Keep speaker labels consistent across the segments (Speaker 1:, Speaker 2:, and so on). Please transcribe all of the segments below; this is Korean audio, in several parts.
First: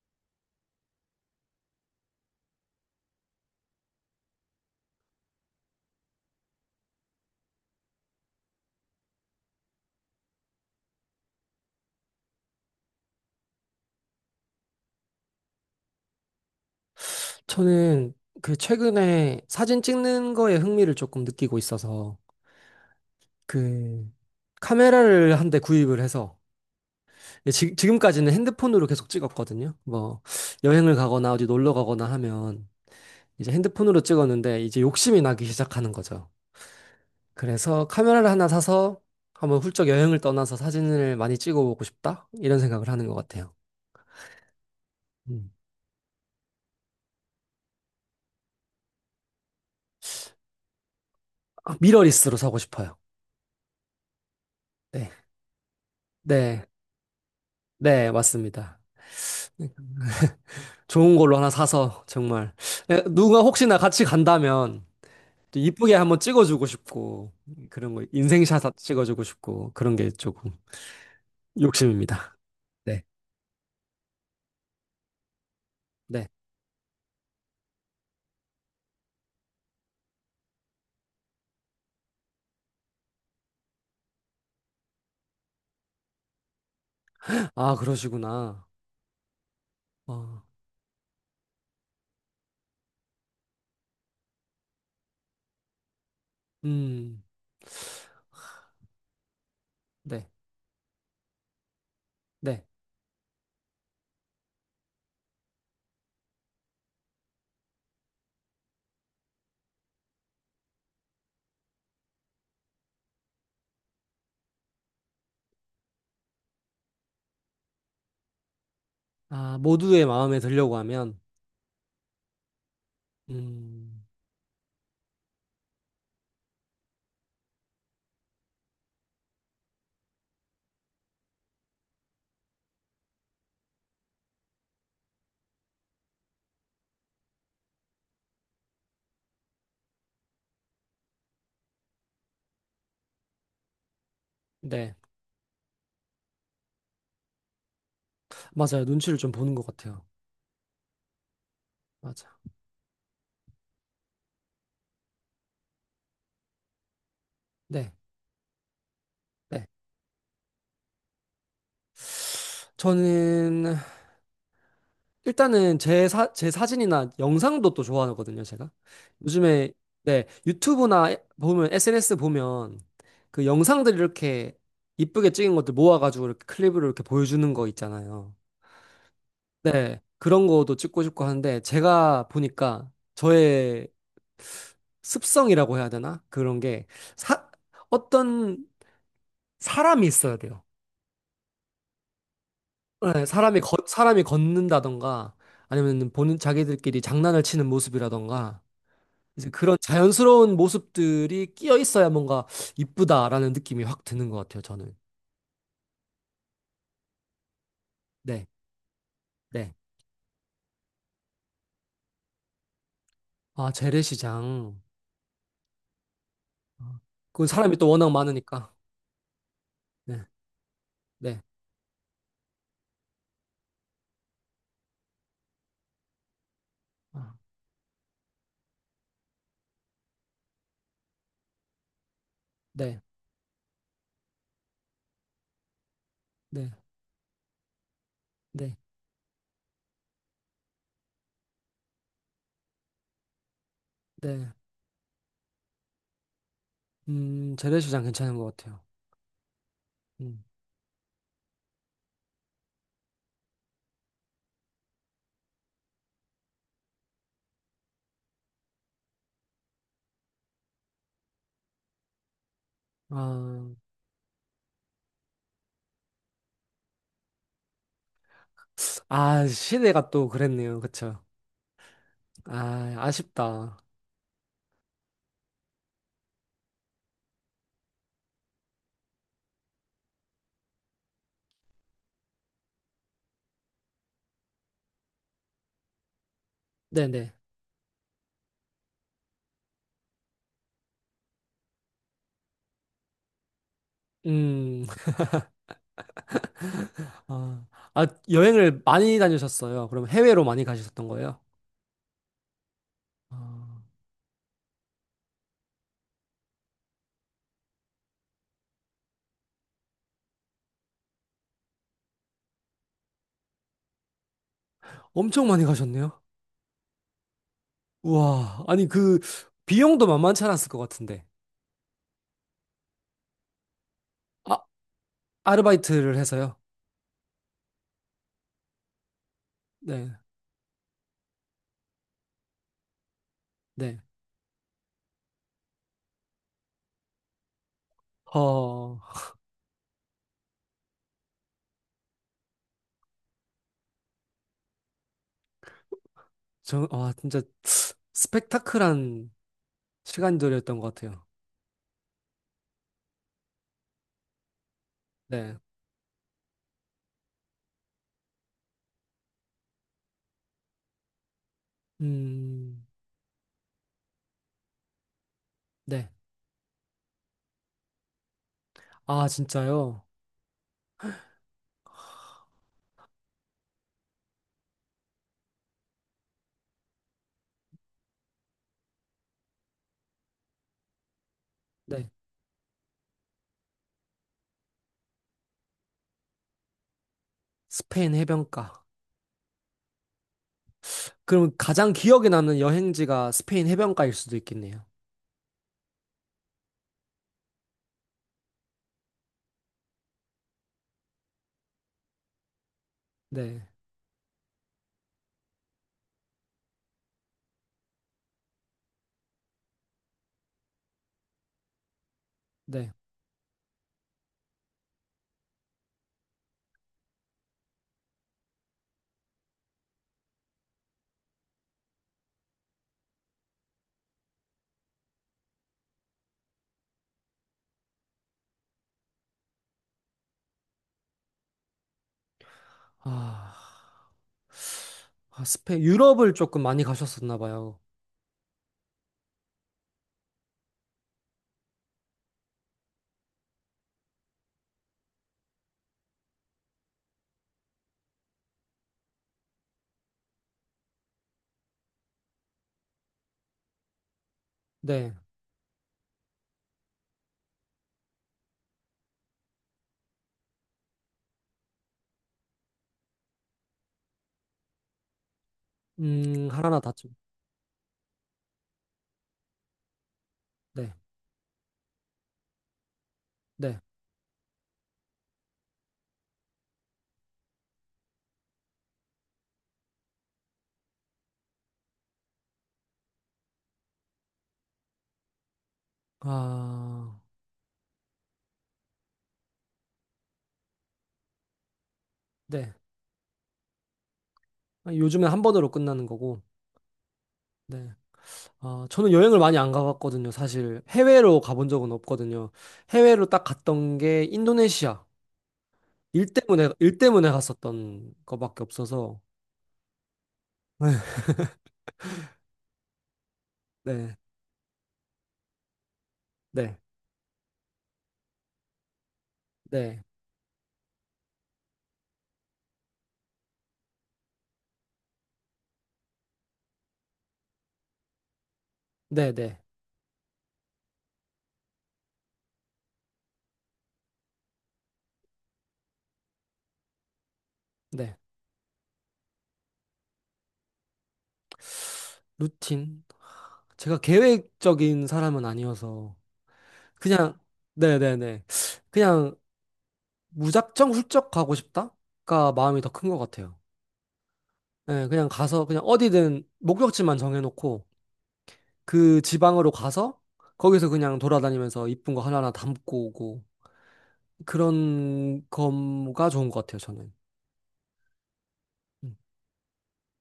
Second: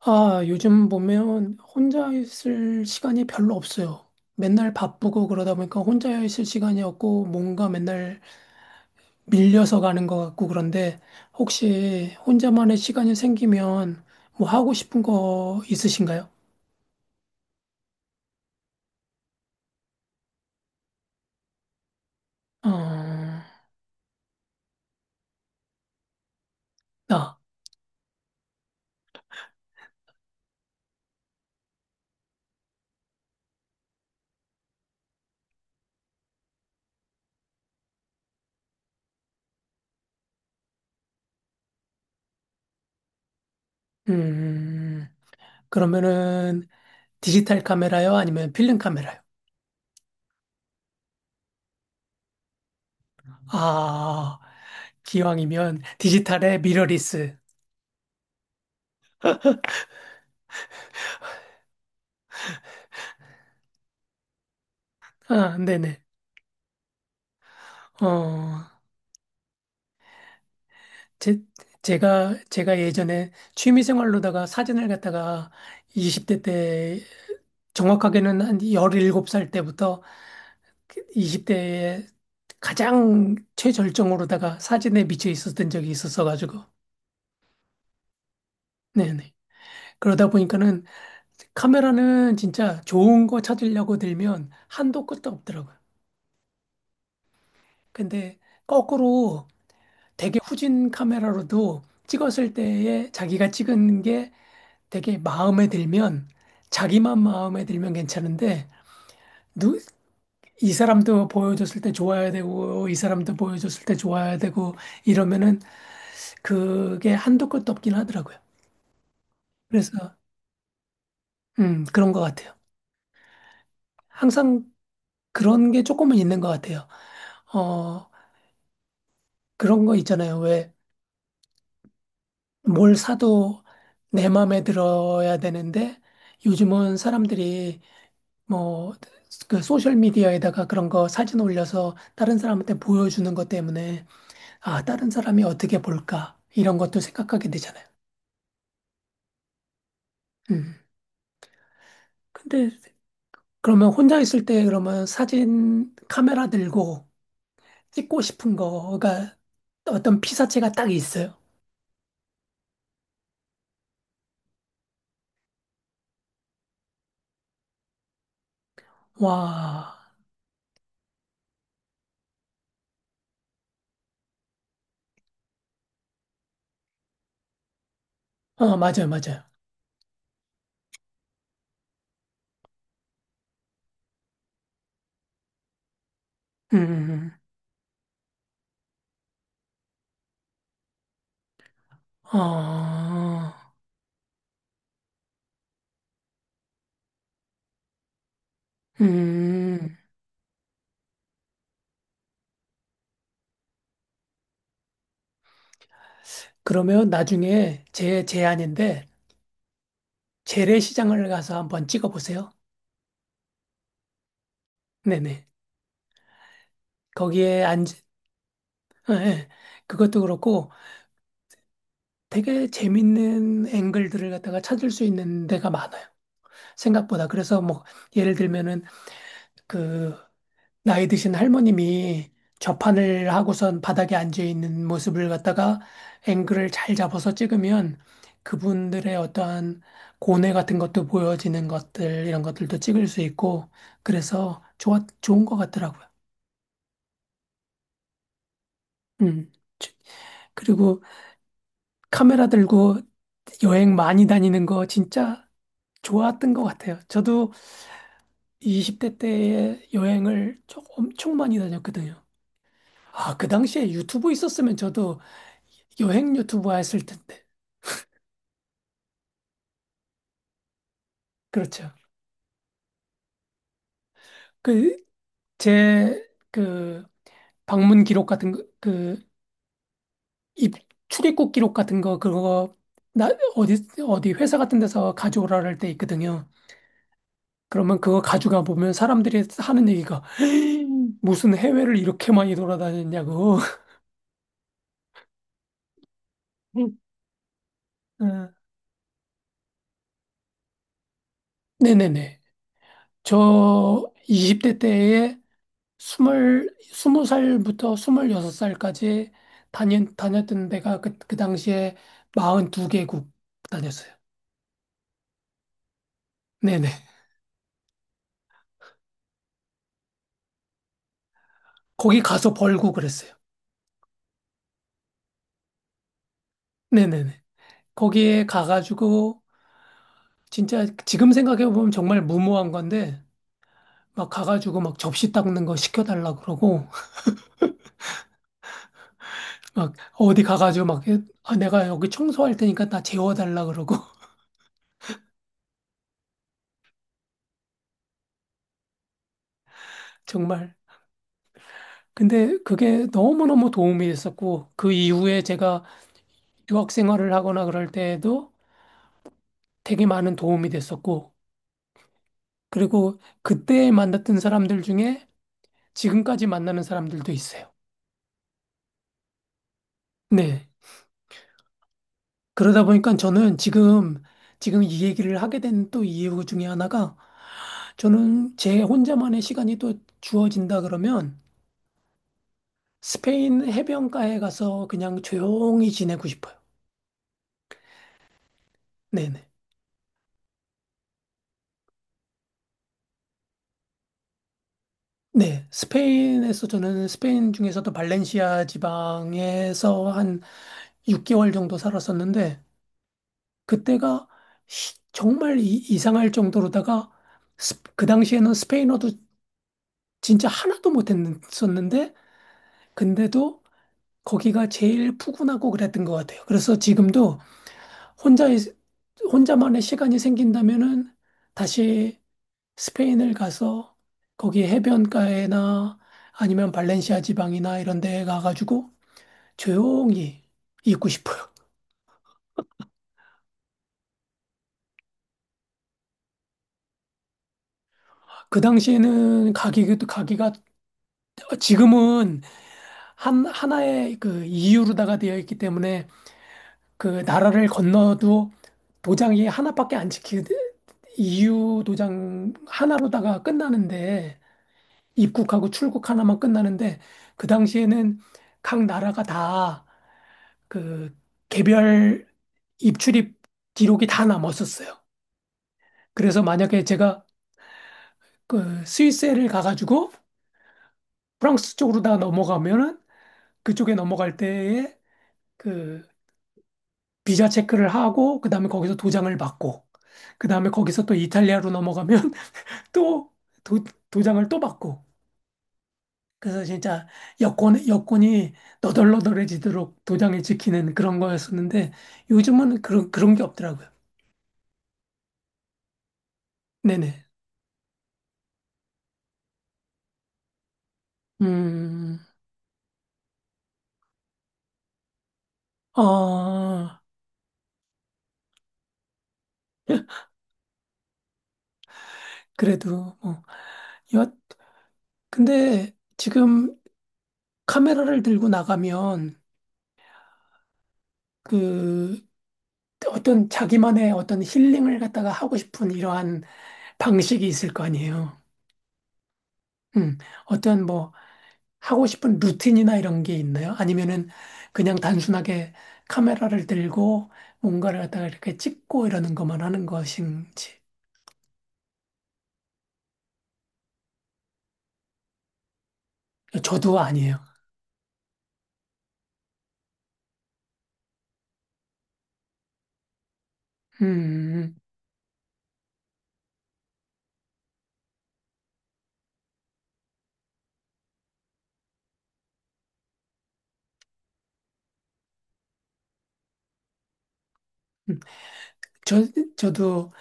Speaker 1: 아, 요즘 보면 혼자 있을 시간이 별로 없어요. 맨날 바쁘고 그러다 보니까 혼자 있을 시간이 없고 뭔가 맨날 밀려서 가는 것 같고 그런데 혹시 혼자만의 시간이 생기면 뭐 하고 싶은 거 있으신가요?
Speaker 2: 저는 최근에 사진 찍는 거에 흥미를 조금 느끼고 있어서
Speaker 1: 어,
Speaker 2: 그 카메라를 한 대 구입을 해서
Speaker 1: 나,
Speaker 2: 네, 지금까지는 핸드폰으로 계속 찍었거든요. 뭐 여행을 가거나 어디 놀러 가거나 하면 이제 핸드폰으로 찍었는데 이제 욕심이 나기 시작하는 거죠. 그래서 카메라를 하나 사서 한번 훌쩍 여행을 떠나서 사진을 많이 찍어보고 싶다? 이런 생각을 하는 것 같아요.
Speaker 1: 음,
Speaker 2: 음.
Speaker 1: 그러면은 디지털 카메라요? 아니면 필름 카메라요?
Speaker 2: 아, 미러리스로 사고 싶어요.
Speaker 1: 아,
Speaker 2: 네.
Speaker 1: 기왕이면 디지털의
Speaker 2: 네.
Speaker 1: 미러리스.
Speaker 2: 네, 맞습니다. 좋은 걸로 하나 사서 정말 누가 혹시나 같이 간다면
Speaker 1: 아,
Speaker 2: 또 이쁘게
Speaker 1: 네네.
Speaker 2: 한번 찍어주고 싶고 그런 거
Speaker 1: 어,
Speaker 2: 인생샷 찍어주고 싶고 그런 게 조금
Speaker 1: 제,
Speaker 2: 욕심입니다.
Speaker 1: 제가
Speaker 2: 네.
Speaker 1: 예전에 취미생활로다가 사진을 갖다가
Speaker 2: 네.
Speaker 1: 20대 때, 정확하게는 한 17살 때부터 20대에 가장 최절정으로다가 사진에 미쳐 있었던 적이 있었어가지고.
Speaker 2: 아, 그러시구나.
Speaker 1: 네네. 그러다
Speaker 2: 어,
Speaker 1: 보니까는 카메라는 진짜 좋은 거 찾으려고 들면 한도 끝도 없더라고요.
Speaker 2: 음,
Speaker 1: 근데 거꾸로
Speaker 2: 네,
Speaker 1: 되게 후진 카메라로도 찍었을
Speaker 2: 네.
Speaker 1: 때에 자기가 찍은 게 되게 마음에 들면 자기만 마음에 들면 괜찮은데 누, 이 사람도 보여줬을 때 좋아야 되고 이 사람도 보여줬을 때 좋아야 되고 이러면은 그게 한도 끝도 없긴 하더라고요.
Speaker 2: 아, 모두의
Speaker 1: 그래서
Speaker 2: 마음에 들려고 하면,
Speaker 1: 그런 것 같아요.
Speaker 2: 음,
Speaker 1: 항상 그런 게 조금은 있는 것 같아요. 어 그런 거 있잖아요. 뭘 사도 내 마음에 들어야 되는데 요즘은 사람들이 뭐 그 소셜 미디어에다가 그런 거 사진 올려서 다른 사람한테 보여주는 것 때문에 아,
Speaker 2: 네.
Speaker 1: 다른 사람이 어떻게 볼까? 이런 것도 생각하게 되잖아요.
Speaker 2: 맞아요. 눈치를 좀 보는 것 같아요.
Speaker 1: 음.
Speaker 2: 맞아.
Speaker 1: 근데 그러면 혼자 있을 때 그러면 사진 카메라 들고
Speaker 2: 네,
Speaker 1: 찍고 싶은 거가
Speaker 2: 네.
Speaker 1: 어떤 피사체가 딱 있어요.
Speaker 2: 저는 일단은 제 사진이나 영상도 또 좋아하거든요, 제가. 요즘에,
Speaker 1: 와.
Speaker 2: 네, 유튜브나 보면, SNS 보면 그 영상들 이렇게 이쁘게 찍은 것들 모아가지고 이렇게 클립으로 이렇게 보여주는 거 있잖아요.
Speaker 1: 어, 맞아요, 맞아요.
Speaker 2: 네, 그런 거도 찍고 싶고 하는데 제가 보니까 저의 습성이라고 해야 되나? 그런
Speaker 1: 음.
Speaker 2: 게 사, 어떤 사람이 있어야 돼요. 네,
Speaker 1: 어.
Speaker 2: 사람이 걷는다던가 아니면 본인 자기들끼리 장난을 치는 모습이라던가 이제 그런
Speaker 1: 음.
Speaker 2: 자연스러운 모습들이 끼어 있어야 뭔가 이쁘다라는 느낌이 확 드는 것 같아요, 저는.
Speaker 1: 그러면 나중에 제
Speaker 2: 네,
Speaker 1: 제안인데
Speaker 2: 네.
Speaker 1: 재래시장을 가서 한번 찍어보세요.
Speaker 2: 아, 재래시장.
Speaker 1: 네네.
Speaker 2: 아, 그건
Speaker 1: 거기에
Speaker 2: 사람이
Speaker 1: 안,
Speaker 2: 또 워낙 많으니까.
Speaker 1: 예, 예. 그것도
Speaker 2: 네,
Speaker 1: 그렇고
Speaker 2: 네.
Speaker 1: 되게 재밌는 앵글들을 갖다가 찾을 수 있는 데가 많아요. 생각보다.
Speaker 2: 아,
Speaker 1: 그래서 뭐 예를 들면은 그 나이 드신 할머님이
Speaker 2: 네,
Speaker 1: 좌판을 하고선 바닥에 앉아 있는 모습을 갖다가
Speaker 2: 네,
Speaker 1: 앵글을 잘 잡아서 찍으면
Speaker 2: 네,
Speaker 1: 그분들의 어떠한 고뇌 같은 것도 보여지는 것들, 이런 것들도 찍을 수 있고,
Speaker 2: 네.
Speaker 1: 그래서 좋은 것 같더라고요.
Speaker 2: 재래시장 괜찮은 것 같아요.
Speaker 1: 음. 저-
Speaker 2: 음.
Speaker 1: 그리고 카메라 들고 여행 많이 다니는 거 진짜 좋았던 것 같아요. 저도 20대 때 여행을 좀 엄청 많이 다녔거든요. 아, 그
Speaker 2: 아,
Speaker 1: 당시에 유튜브 있었으면 저도 여행 유튜브 했을 텐데.
Speaker 2: 아, 시내가 또 그랬네요. 그쵸?
Speaker 1: 그렇죠.
Speaker 2: 아, 아쉽다.
Speaker 1: 그, 제, 그, 방문 기록 같은 거, 그, 입, 출입국 기록 같은 거, 그거, 나, 어디, 어디 회사 같은 데서 가져오라 할 때 있거든요.
Speaker 2: 네네.
Speaker 1: 그러면 그거 가져가 보면 사람들이 하는 얘기가, 무슨 해외를 이렇게 많이 돌아다녔냐고.
Speaker 2: 음, 아, 아,
Speaker 1: 어,
Speaker 2: 여행을 많이 다니셨어요. 그럼 해외로 많이 가셨던 거예요?
Speaker 1: 네네네.
Speaker 2: 아,
Speaker 1: 저 20대 때에 스무 살부터 스물여섯 살까지 다녔던 데가 그, 그 당시에 42개국 다녔어요.
Speaker 2: 엄청 많이 가셨네요.
Speaker 1: 네네.
Speaker 2: 우와, 아니 그 비용도 만만치 않았을 것 같은데.
Speaker 1: 거기 가서 벌고 그랬어요.
Speaker 2: 아, 아르바이트를 해서요?
Speaker 1: 네네네. 거기에 가가지고,
Speaker 2: 네,
Speaker 1: 진짜 지금 생각해보면 정말 무모한 건데,
Speaker 2: 네.
Speaker 1: 막 가가지고 막 접시 닦는 거 시켜달라 그러고,
Speaker 2: 어
Speaker 1: 막 어디 가가지고 막, 아, 내가 여기 청소할 테니까 나 재워달라 그러고,
Speaker 2: 저, 와, 진짜 스펙타클한
Speaker 1: 정말.
Speaker 2: 시간들이었던 것 같아요.
Speaker 1: 근데 그게 너무너무 도움이 됐었고, 그 이후에
Speaker 2: 네,
Speaker 1: 제가 유학 생활을 하거나 그럴 때에도 되게 많은 도움이 됐었고,
Speaker 2: 음,
Speaker 1: 그리고 그때 만났던 사람들 중에
Speaker 2: 네.
Speaker 1: 지금까지 만나는 사람들도 있어요.
Speaker 2: 아, 진짜요?
Speaker 1: 네. 그러다 보니까 저는 지금 이 얘기를 하게 된 또 이유 중에 하나가 저는 제 혼자만의 시간이 또 주어진다 그러면
Speaker 2: 네.
Speaker 1: 스페인 해변가에 가서 그냥 조용히 지내고 싶어요.
Speaker 2: 스페인 해변가.
Speaker 1: 네네.
Speaker 2: 그럼 가장 기억에 남는 여행지가 스페인 해변가일 수도 있겠네요.
Speaker 1: 네. 스페인에서 저는 스페인 중에서도 발렌시아 지방에서 한 6개월 정도 살았었는데
Speaker 2: 네,
Speaker 1: 그때가 정말 이상할 정도로다가 그 당시에는 스페인어도 진짜 하나도 못했었는데
Speaker 2: 네.
Speaker 1: 근데도 거기가 제일 푸근하고 그랬던 것 같아요. 그래서 지금도 혼자 혼자만의 시간이 생긴다면은 다시 스페인을 가서 거기 해변가에나 아니면 발렌시아 지방이나 이런 데 가가지고 조용히 있고 싶어요.
Speaker 2: 아, 아, 스페인, 유럽을 조금 많이 가셨었나 봐요.
Speaker 1: 그 당시에는 가기도 가기가 지금은 하나의 그 이유로다가 되어 있기 때문에 그 나라를 건너도 도장이 하나밖에 안 찍히, 이유 도장 하나로다가 끝나는데
Speaker 2: 네,
Speaker 1: 입국하고 출국 하나만 끝나는데 그 당시에는 각 나라가 다 그 개별 입출입 기록이 다 남았었어요. 그래서
Speaker 2: 하나하나
Speaker 1: 만약에
Speaker 2: 다 좀.
Speaker 1: 제가 그 스위스를 가가지고
Speaker 2: 네.
Speaker 1: 프랑스 쪽으로다 넘어가면은
Speaker 2: 네.
Speaker 1: 그쪽에 넘어갈 때에 그 비자 체크를 하고 그다음에 거기서 도장을 받고 그다음에 거기서 또 이탈리아로 넘어가면 또 도, 도장을 또 받고 그래서 진짜
Speaker 2: 아,
Speaker 1: 여권이 너덜너덜해지도록 도장을 지키는 그런 거였었는데
Speaker 2: 네.
Speaker 1: 요즘은 그런 게 없더라고요.
Speaker 2: 요즘에 한 번으로 끝나는 거고.
Speaker 1: 네네.
Speaker 2: 네. 아, 저는 여행을 많이 안 가봤거든요. 사실 해외로 가본 적은
Speaker 1: 음.
Speaker 2: 없거든요. 해외로 딱 갔던 게 인도네시아. 일 때문에
Speaker 1: 어,
Speaker 2: 일 때문에 갔었던 거밖에 없어서.
Speaker 1: 그래도 뭐
Speaker 2: 네.
Speaker 1: 여, 근데 지금
Speaker 2: 네.
Speaker 1: 카메라를 들고 나가면
Speaker 2: 네.
Speaker 1: 그 어떤 자기만의 어떤 힐링을 갖다가 하고 싶은 이러한 방식이 있을 거 아니에요.
Speaker 2: 네, 네.
Speaker 1: 음, 어떤 뭐 하고 싶은 루틴이나 이런 게 있나요? 아니면은 그냥 단순하게 카메라를 들고 뭔가를
Speaker 2: 네.
Speaker 1: 갖다가 이렇게 찍고 이러는 것만 하는 것인지.
Speaker 2: 루틴. 제가 계획적인 사람은 아니어서
Speaker 1: 저도
Speaker 2: 그냥
Speaker 1: 아니에요.
Speaker 2: 네, 네, 네. 그냥 무작정 훌쩍 가고 싶다가 마음이 더 큰 것 같아요.
Speaker 1: 음, 음.
Speaker 2: 예, 그냥 가서 그냥 어디든 목적지만 정해놓고 그 지방으로 가서 거기서 그냥 돌아다니면서 이쁜 거 하나하나 담고 오고 그런 거가 좋은 것 같아요, 저는.
Speaker 1: 음.
Speaker 2: 음.
Speaker 1: 저, 저도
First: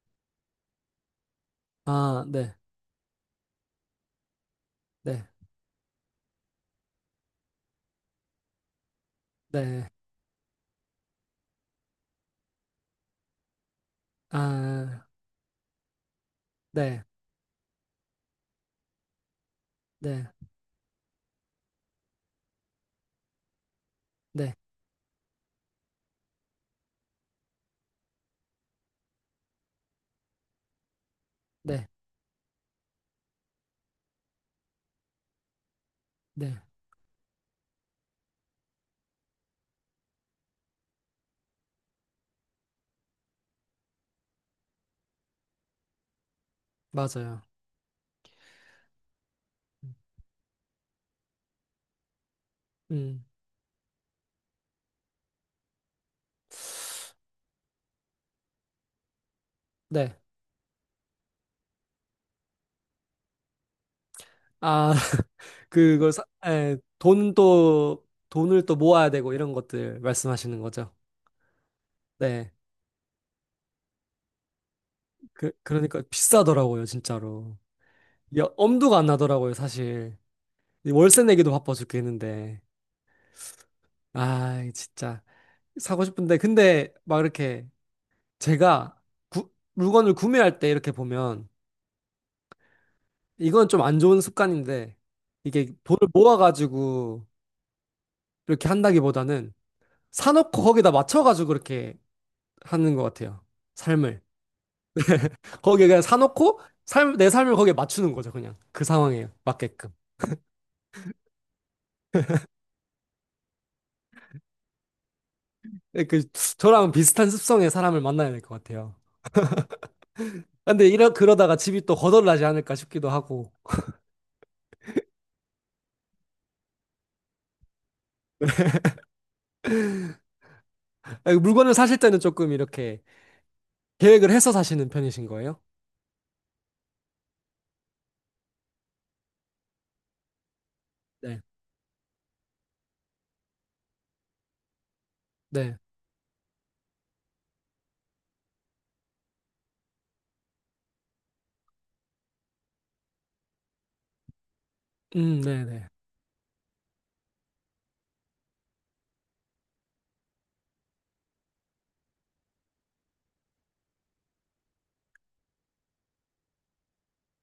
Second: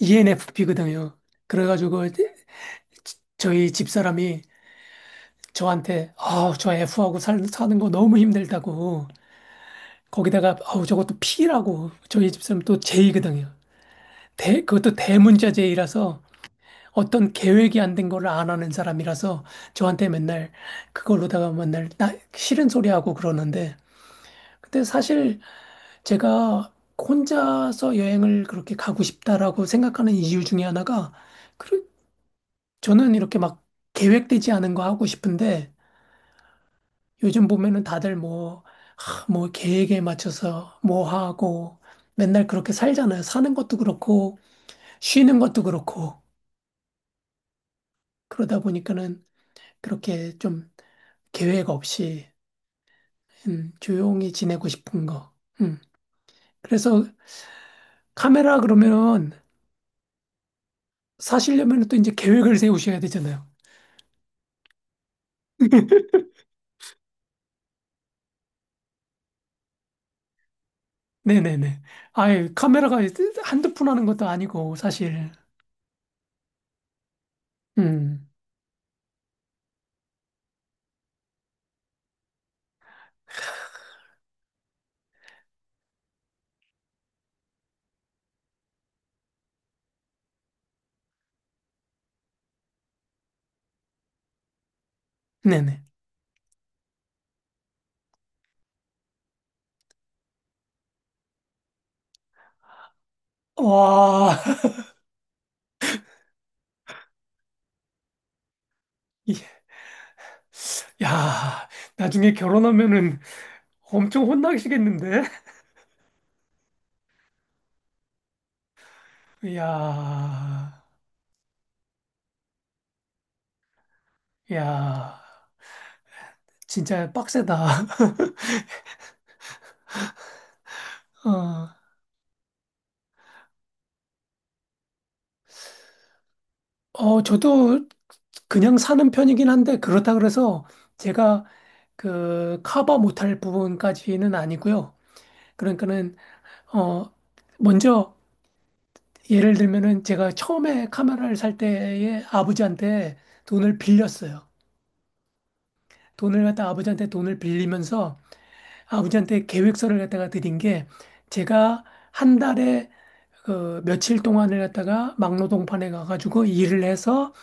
Speaker 1: ENFP거든요. 그래가지고
Speaker 2: 아,
Speaker 1: 이제
Speaker 2: 네,
Speaker 1: 저희 집사람이
Speaker 2: 네,
Speaker 1: 저한테, 아, 저 F하고 사는 거 너무 힘들다고.
Speaker 2: 네,
Speaker 1: 거기다가, 아우, 저것도 P라고. 저희 집사람 또 J거든요. 그것도
Speaker 2: 아,
Speaker 1: 대문자 J라서
Speaker 2: 네,
Speaker 1: 어떤 계획이 안 된 거를 안 하는 사람이라서 저한테
Speaker 2: 네,
Speaker 1: 맨날 그걸로다가 맨날 나 싫은 소리 하고 그러는데
Speaker 2: 네,
Speaker 1: 근데 사실 제가 혼자서 여행을 그렇게 가고 싶다라고 생각하는 이유 중에 하나가 그
Speaker 2: 네,
Speaker 1: 저는 이렇게 막 계획되지 않은 거 하고 싶은데
Speaker 2: 네,
Speaker 1: 요즘 보면은 다들 뭐, 하, 뭐 계획에 맞춰서 뭐 하고 맨날 그렇게 살잖아요. 사는 것도 그렇고 쉬는 것도 그렇고
Speaker 2: 맞아요.
Speaker 1: 그러다 보니까는
Speaker 2: 음,
Speaker 1: 그렇게 좀 계획 없이
Speaker 2: 음,
Speaker 1: 조용히 지내고 싶은 거. 음. 그래서 카메라 그러면
Speaker 2: 네.
Speaker 1: 사시려면 또 이제 계획을 세우셔야 되잖아요.
Speaker 2: 아, 그거, 돈 또, 돈을 또 모아야 되고 이런 것들 말씀하시는 거죠?
Speaker 1: 네네네. 아예
Speaker 2: 네.
Speaker 1: 카메라가 한두 푼 하는 것도 아니고, 사실.
Speaker 2: 그, 그러니까 비싸더라고요, 진짜로.
Speaker 1: 음,
Speaker 2: 야, 엄두가 안 나더라고요, 사실. 이 월세 내기도 바빠 죽겠는데. 아, 진짜. 사고 싶은데. 근데 막 이렇게 제가 물건을 구매할 때 이렇게 보면 이건 좀 안 좋은 습관인데 이게
Speaker 1: 네네.
Speaker 2: 돈을 모아가지고 이렇게 한다기보다는 사놓고 거기다 맞춰가지고 그렇게 하는 것 같아요. 삶을.
Speaker 1: 와,
Speaker 2: 거기에 그냥 사놓고 내 삶을 거기에 맞추는 거죠, 그냥. 그 상황에
Speaker 1: 이-
Speaker 2: 맞게끔.
Speaker 1: 야, 나중에 결혼하면은 엄청 혼나시겠는데?
Speaker 2: 네, 저랑 비슷한 습성의 사람을 만나야 될 것 같아요.
Speaker 1: 야,
Speaker 2: 근데 이러 그러다가 집이 또 거덜나지 않을까 싶기도 하고
Speaker 1: 야, 진짜 빡세다.
Speaker 2: 아,
Speaker 1: 어,
Speaker 2: 물건을 사실 때는 조금 이렇게 계획을 해서 사시는 편이신 거예요?
Speaker 1: 어, 저도 그냥 사는 편이긴 한데 그렇다 그래서
Speaker 2: 네.
Speaker 1: 제가 그 커버 못할 부분까지는 아니고요.
Speaker 2: 네.
Speaker 1: 그러니까는 어 먼저 예를 들면은 제가 처음에 카메라를 살 때에 아버지한테 돈을 빌렸어요.
Speaker 2: 네, 네.
Speaker 1: 돈을 갖다 아버지한테 돈을 빌리면서 아버지한테 계획서를 갖다가 드린 게 제가 한 달에 그 며칠 동안을 갖다가 막노동판에 가가지고 일을 해서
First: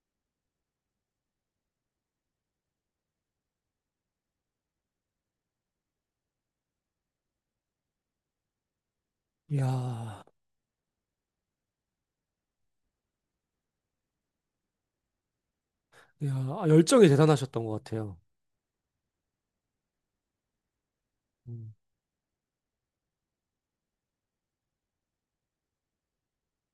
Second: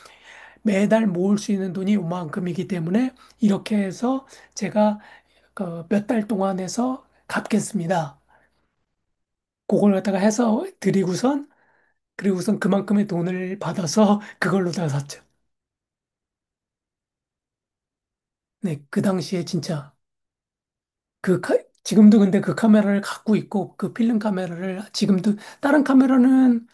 Speaker 1: 매달 모을 수 있는 돈이 요만큼이기 때문에 이렇게 해서 제가 그 몇 달 동안 해서 갚겠습니다. 그걸 갖다가
Speaker 2: 이야,
Speaker 1: 해서 드리고선 그리고선 그만큼의 돈을 받아서 그걸로 다 샀죠.
Speaker 2: 이야, 아, 열정이 대단하셨던 것 같아요.
Speaker 1: 네, 그 당시에 진짜 그 카-
Speaker 2: 음,
Speaker 1: 지금도 근데 그 카메라를 갖고 있고 그 필름 카메라를 지금도 다른 카메라는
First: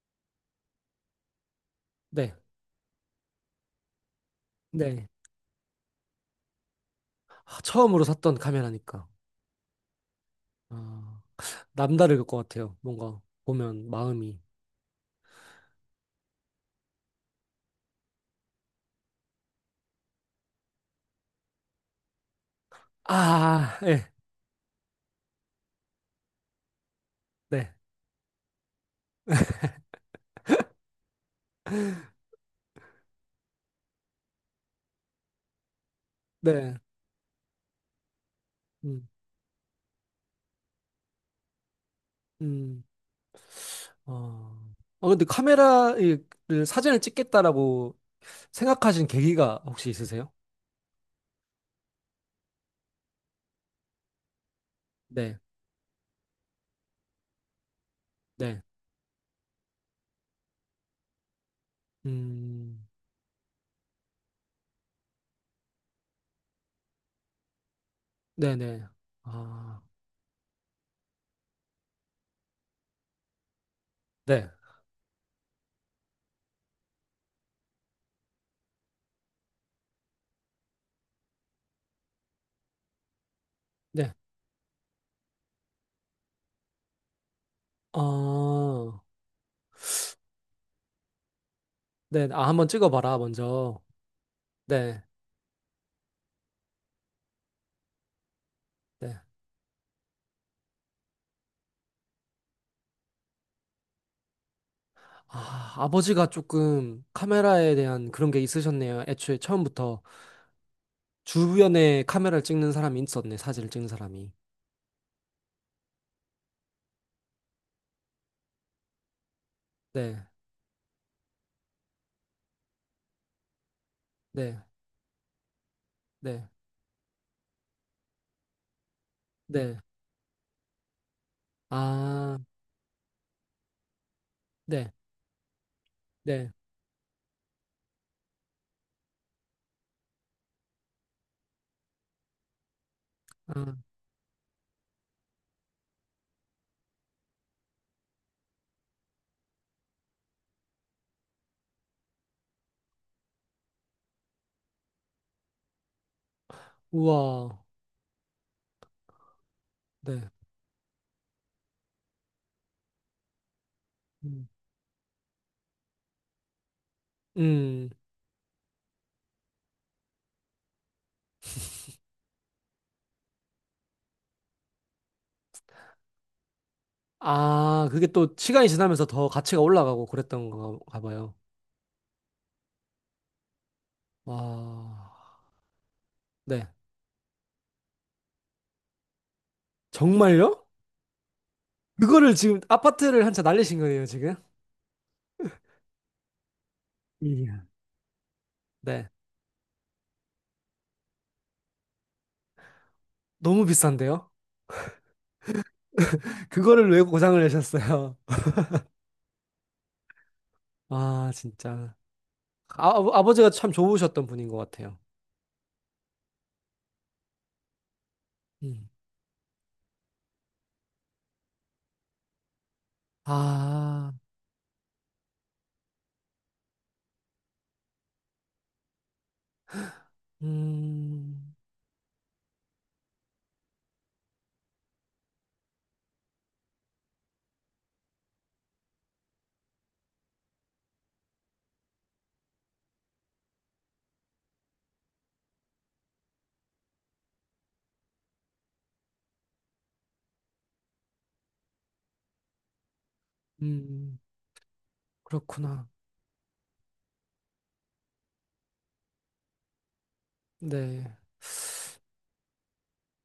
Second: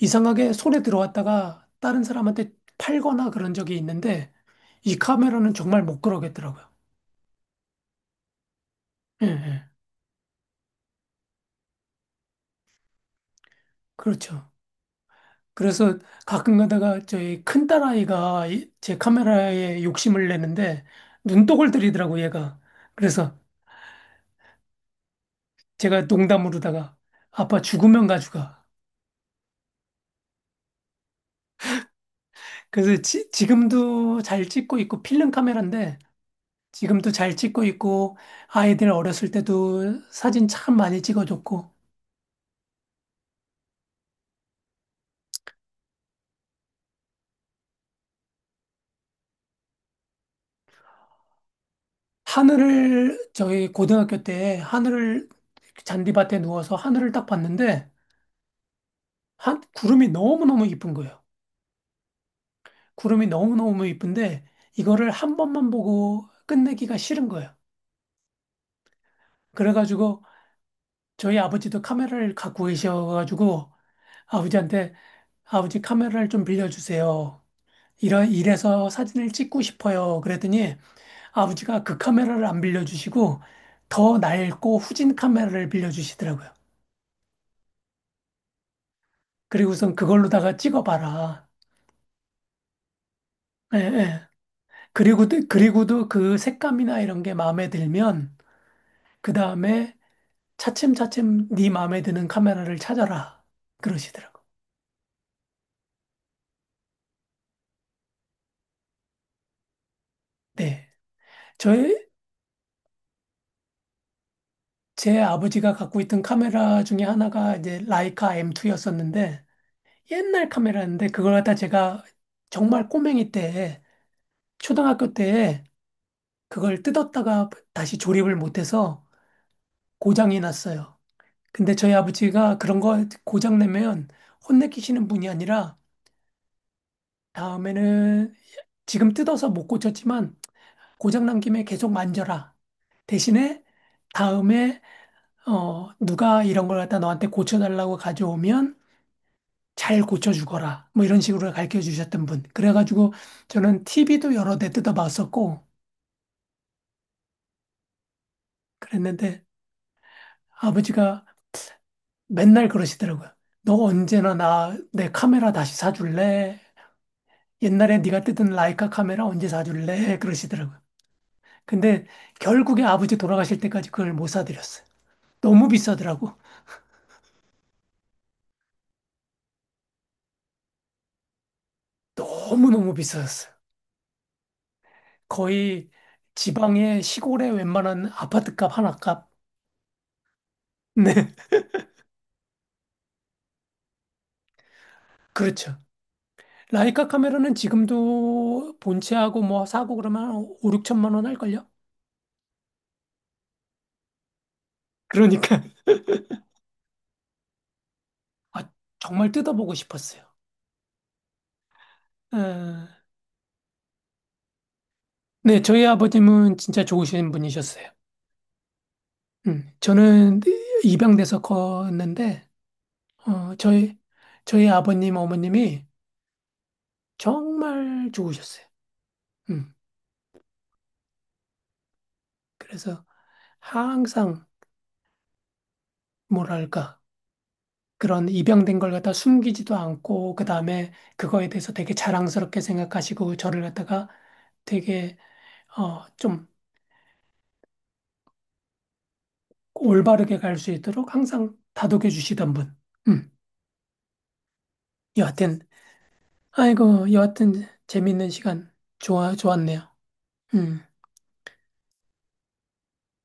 Speaker 1: 이상하게 손에 들어왔다가 다른
Speaker 2: 네,
Speaker 1: 사람한테 팔거나 그런 적이 있는데 이
Speaker 2: 네.
Speaker 1: 카메라는 정말 못 그러겠더라고요.
Speaker 2: 아, 처음으로 샀던 카메라니까
Speaker 1: 예, 예.
Speaker 2: 아, 남다를 것 같아요. 뭔가 보면 마음이
Speaker 1: 그렇죠. 그래서 가끔 가다가 저희 큰딸아이가 제 카메라에 욕심을 내는데 눈독을 들이더라고 얘가. 그래서
Speaker 2: 아, 예,
Speaker 1: 제가 농담으로다가 아빠
Speaker 2: 네,
Speaker 1: 죽으면 가져가. 그래서 지금도 잘 찍고 있고 필름 카메라인데
Speaker 2: 네.
Speaker 1: 지금도 잘 찍고 있고 아이들
Speaker 2: 음,
Speaker 1: 어렸을 때도 사진 참 많이 찍어줬고
Speaker 2: 음. 어, 아, 근데 카메라를 사진을 찍겠다라고 생각하신 계기가 혹시 있으세요?
Speaker 1: 하늘을 저희 고등학교 때 하늘을
Speaker 2: 네.
Speaker 1: 잔디밭에 누워서 하늘을 딱 봤는데
Speaker 2: 네.
Speaker 1: 한 구름이 너무너무 이쁜 거예요.
Speaker 2: 음,
Speaker 1: 구름이 너무너무 이쁜데 이거를 한 번만 보고 끝내기가 싫은 거예요.
Speaker 2: 네네. 아,
Speaker 1: 그래가지고 저희 아버지도 카메라를 갖고 계셔가지고
Speaker 2: 네.
Speaker 1: 아버지한테 아버지 카메라를 좀 빌려주세요. 이래서 사진을 찍고 싶어요. 그랬더니 아버지가 그 카메라를 안 빌려주시고
Speaker 2: 네.
Speaker 1: 더 낡고 후진 카메라를 빌려주시더라고요.
Speaker 2: 아,
Speaker 1: 그리고선 그걸로다가 찍어봐라.
Speaker 2: 네. 아, 한번 찍어봐라,
Speaker 1: 예,
Speaker 2: 먼저.
Speaker 1: 예.
Speaker 2: 네.
Speaker 1: 그리고도 그 색감이나 이런 게 마음에 들면
Speaker 2: 네.
Speaker 1: 그 다음에 차츰차츰 네 마음에 드는 카메라를 찾아라. 그러시더라고.
Speaker 2: 아, 아버지가 조금 카메라에 대한 그런 게 있으셨네요. 애초에 처음부터
Speaker 1: 네.
Speaker 2: 주변에
Speaker 1: 저의,
Speaker 2: 카메라를 찍는 사람이 있었네, 사진을 찍는 사람이.
Speaker 1: 제 아버지가 갖고 있던 카메라 중에 하나가 이제 라이카 M2였었는데
Speaker 2: 네.
Speaker 1: 옛날 카메라였는데 그걸 갖다 제가 정말 꼬맹이 때,
Speaker 2: 네.
Speaker 1: 초등학교 때
Speaker 2: 네.
Speaker 1: 그걸 뜯었다가 다시 조립을 못해서
Speaker 2: 네.
Speaker 1: 고장이 났어요. 근데 저희
Speaker 2: 아,
Speaker 1: 아버지가 그런 거 고장 내면
Speaker 2: 네.
Speaker 1: 혼내키시는 분이 아니라
Speaker 2: 네.
Speaker 1: 다음에는 지금 뜯어서 못 고쳤지만 고장 난 김에 계속 만져라. 대신에
Speaker 2: 아,
Speaker 1: 다음에 어 누가 이런 걸 갖다 너한테 고쳐달라고 가져오면 잘 고쳐주거라. 뭐 이런 식으로 가르쳐 주셨던 분. 그래가지고 저는 TV도 여러 대 뜯어봤었고
Speaker 2: 우와.
Speaker 1: 그랬는데
Speaker 2: 네.
Speaker 1: 아버지가 맨날 그러시더라고요. 너 언제나
Speaker 2: 음.
Speaker 1: 나 내 카메라 다시 사줄래?
Speaker 2: 음.
Speaker 1: 옛날에 네가 뜯은 라이카 카메라 언제 사줄래? 그러시더라고요. 근데 결국에 아버지 돌아가실 때까지 그걸 못 사드렸어요. 너무 비싸더라고.
Speaker 2: 아, 그게 또 시간이 지나면서 더 가치가 올라가고 그랬던 건가 봐요.
Speaker 1: 너무너무 비싸졌어요.
Speaker 2: 와,
Speaker 1: 거의
Speaker 2: 네.
Speaker 1: 지방의 시골의 웬만한 아파트값 하나 값.
Speaker 2: 정말요?
Speaker 1: 네,
Speaker 2: 그거를 지금 아파트를 한 채 날리신 거예요, 지금?
Speaker 1: 그렇죠. 라이카 카메라는
Speaker 2: 이야.
Speaker 1: 지금도
Speaker 2: 네.
Speaker 1: 본체하고 뭐 사고 그러면 한 5, 6천만 원 할걸요?
Speaker 2: 너무 비싼데요?
Speaker 1: 그러니까.
Speaker 2: 그거를 왜 고장을 내셨어요?
Speaker 1: 아, 정말 뜯어보고 싶었어요.
Speaker 2: 아, 진짜.
Speaker 1: 어,
Speaker 2: 아, 아버지가 참 좋으셨던 분인 것 같아요.
Speaker 1: 네, 저희 아버님은 진짜 좋으신 분이셨어요.
Speaker 2: 음.
Speaker 1: 저는 입양돼서 컸는데, 어,
Speaker 2: 아,
Speaker 1: 저희 아버님, 어머님이 정말 좋으셨어요. 음,
Speaker 2: 음,
Speaker 1: 그래서 항상, 뭐랄까, 그런 입양된 걸 갖다 숨기지도 않고 그다음에 그거에 대해서 되게 자랑스럽게 생각하시고 저를 갖다가 되게 좀 올바르게 갈 수 있도록 항상 다독여 주시던 분. 음.
Speaker 2: 음,
Speaker 1: 여하튼
Speaker 2: 그렇구나.
Speaker 1: 아이고 여하튼 재밌는 시간 좋아 좋았네요. 음.
Speaker 2: 네.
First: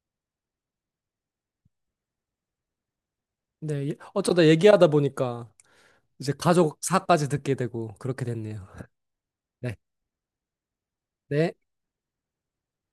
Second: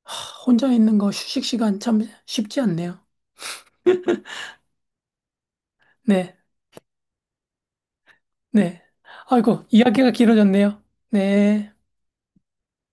Speaker 1: 하, 혼자 있는 거 휴식 시간 참 쉽지 않네요.
Speaker 2: 네. 어쩌다 얘기하다 보니까 이제
Speaker 1: 네.
Speaker 2: 가족사까지 듣게 되고 그렇게 됐네요.
Speaker 1: 네. 아이고
Speaker 2: 네.
Speaker 1: 이야기가 길어졌네요.
Speaker 2: 네.
Speaker 1: 네.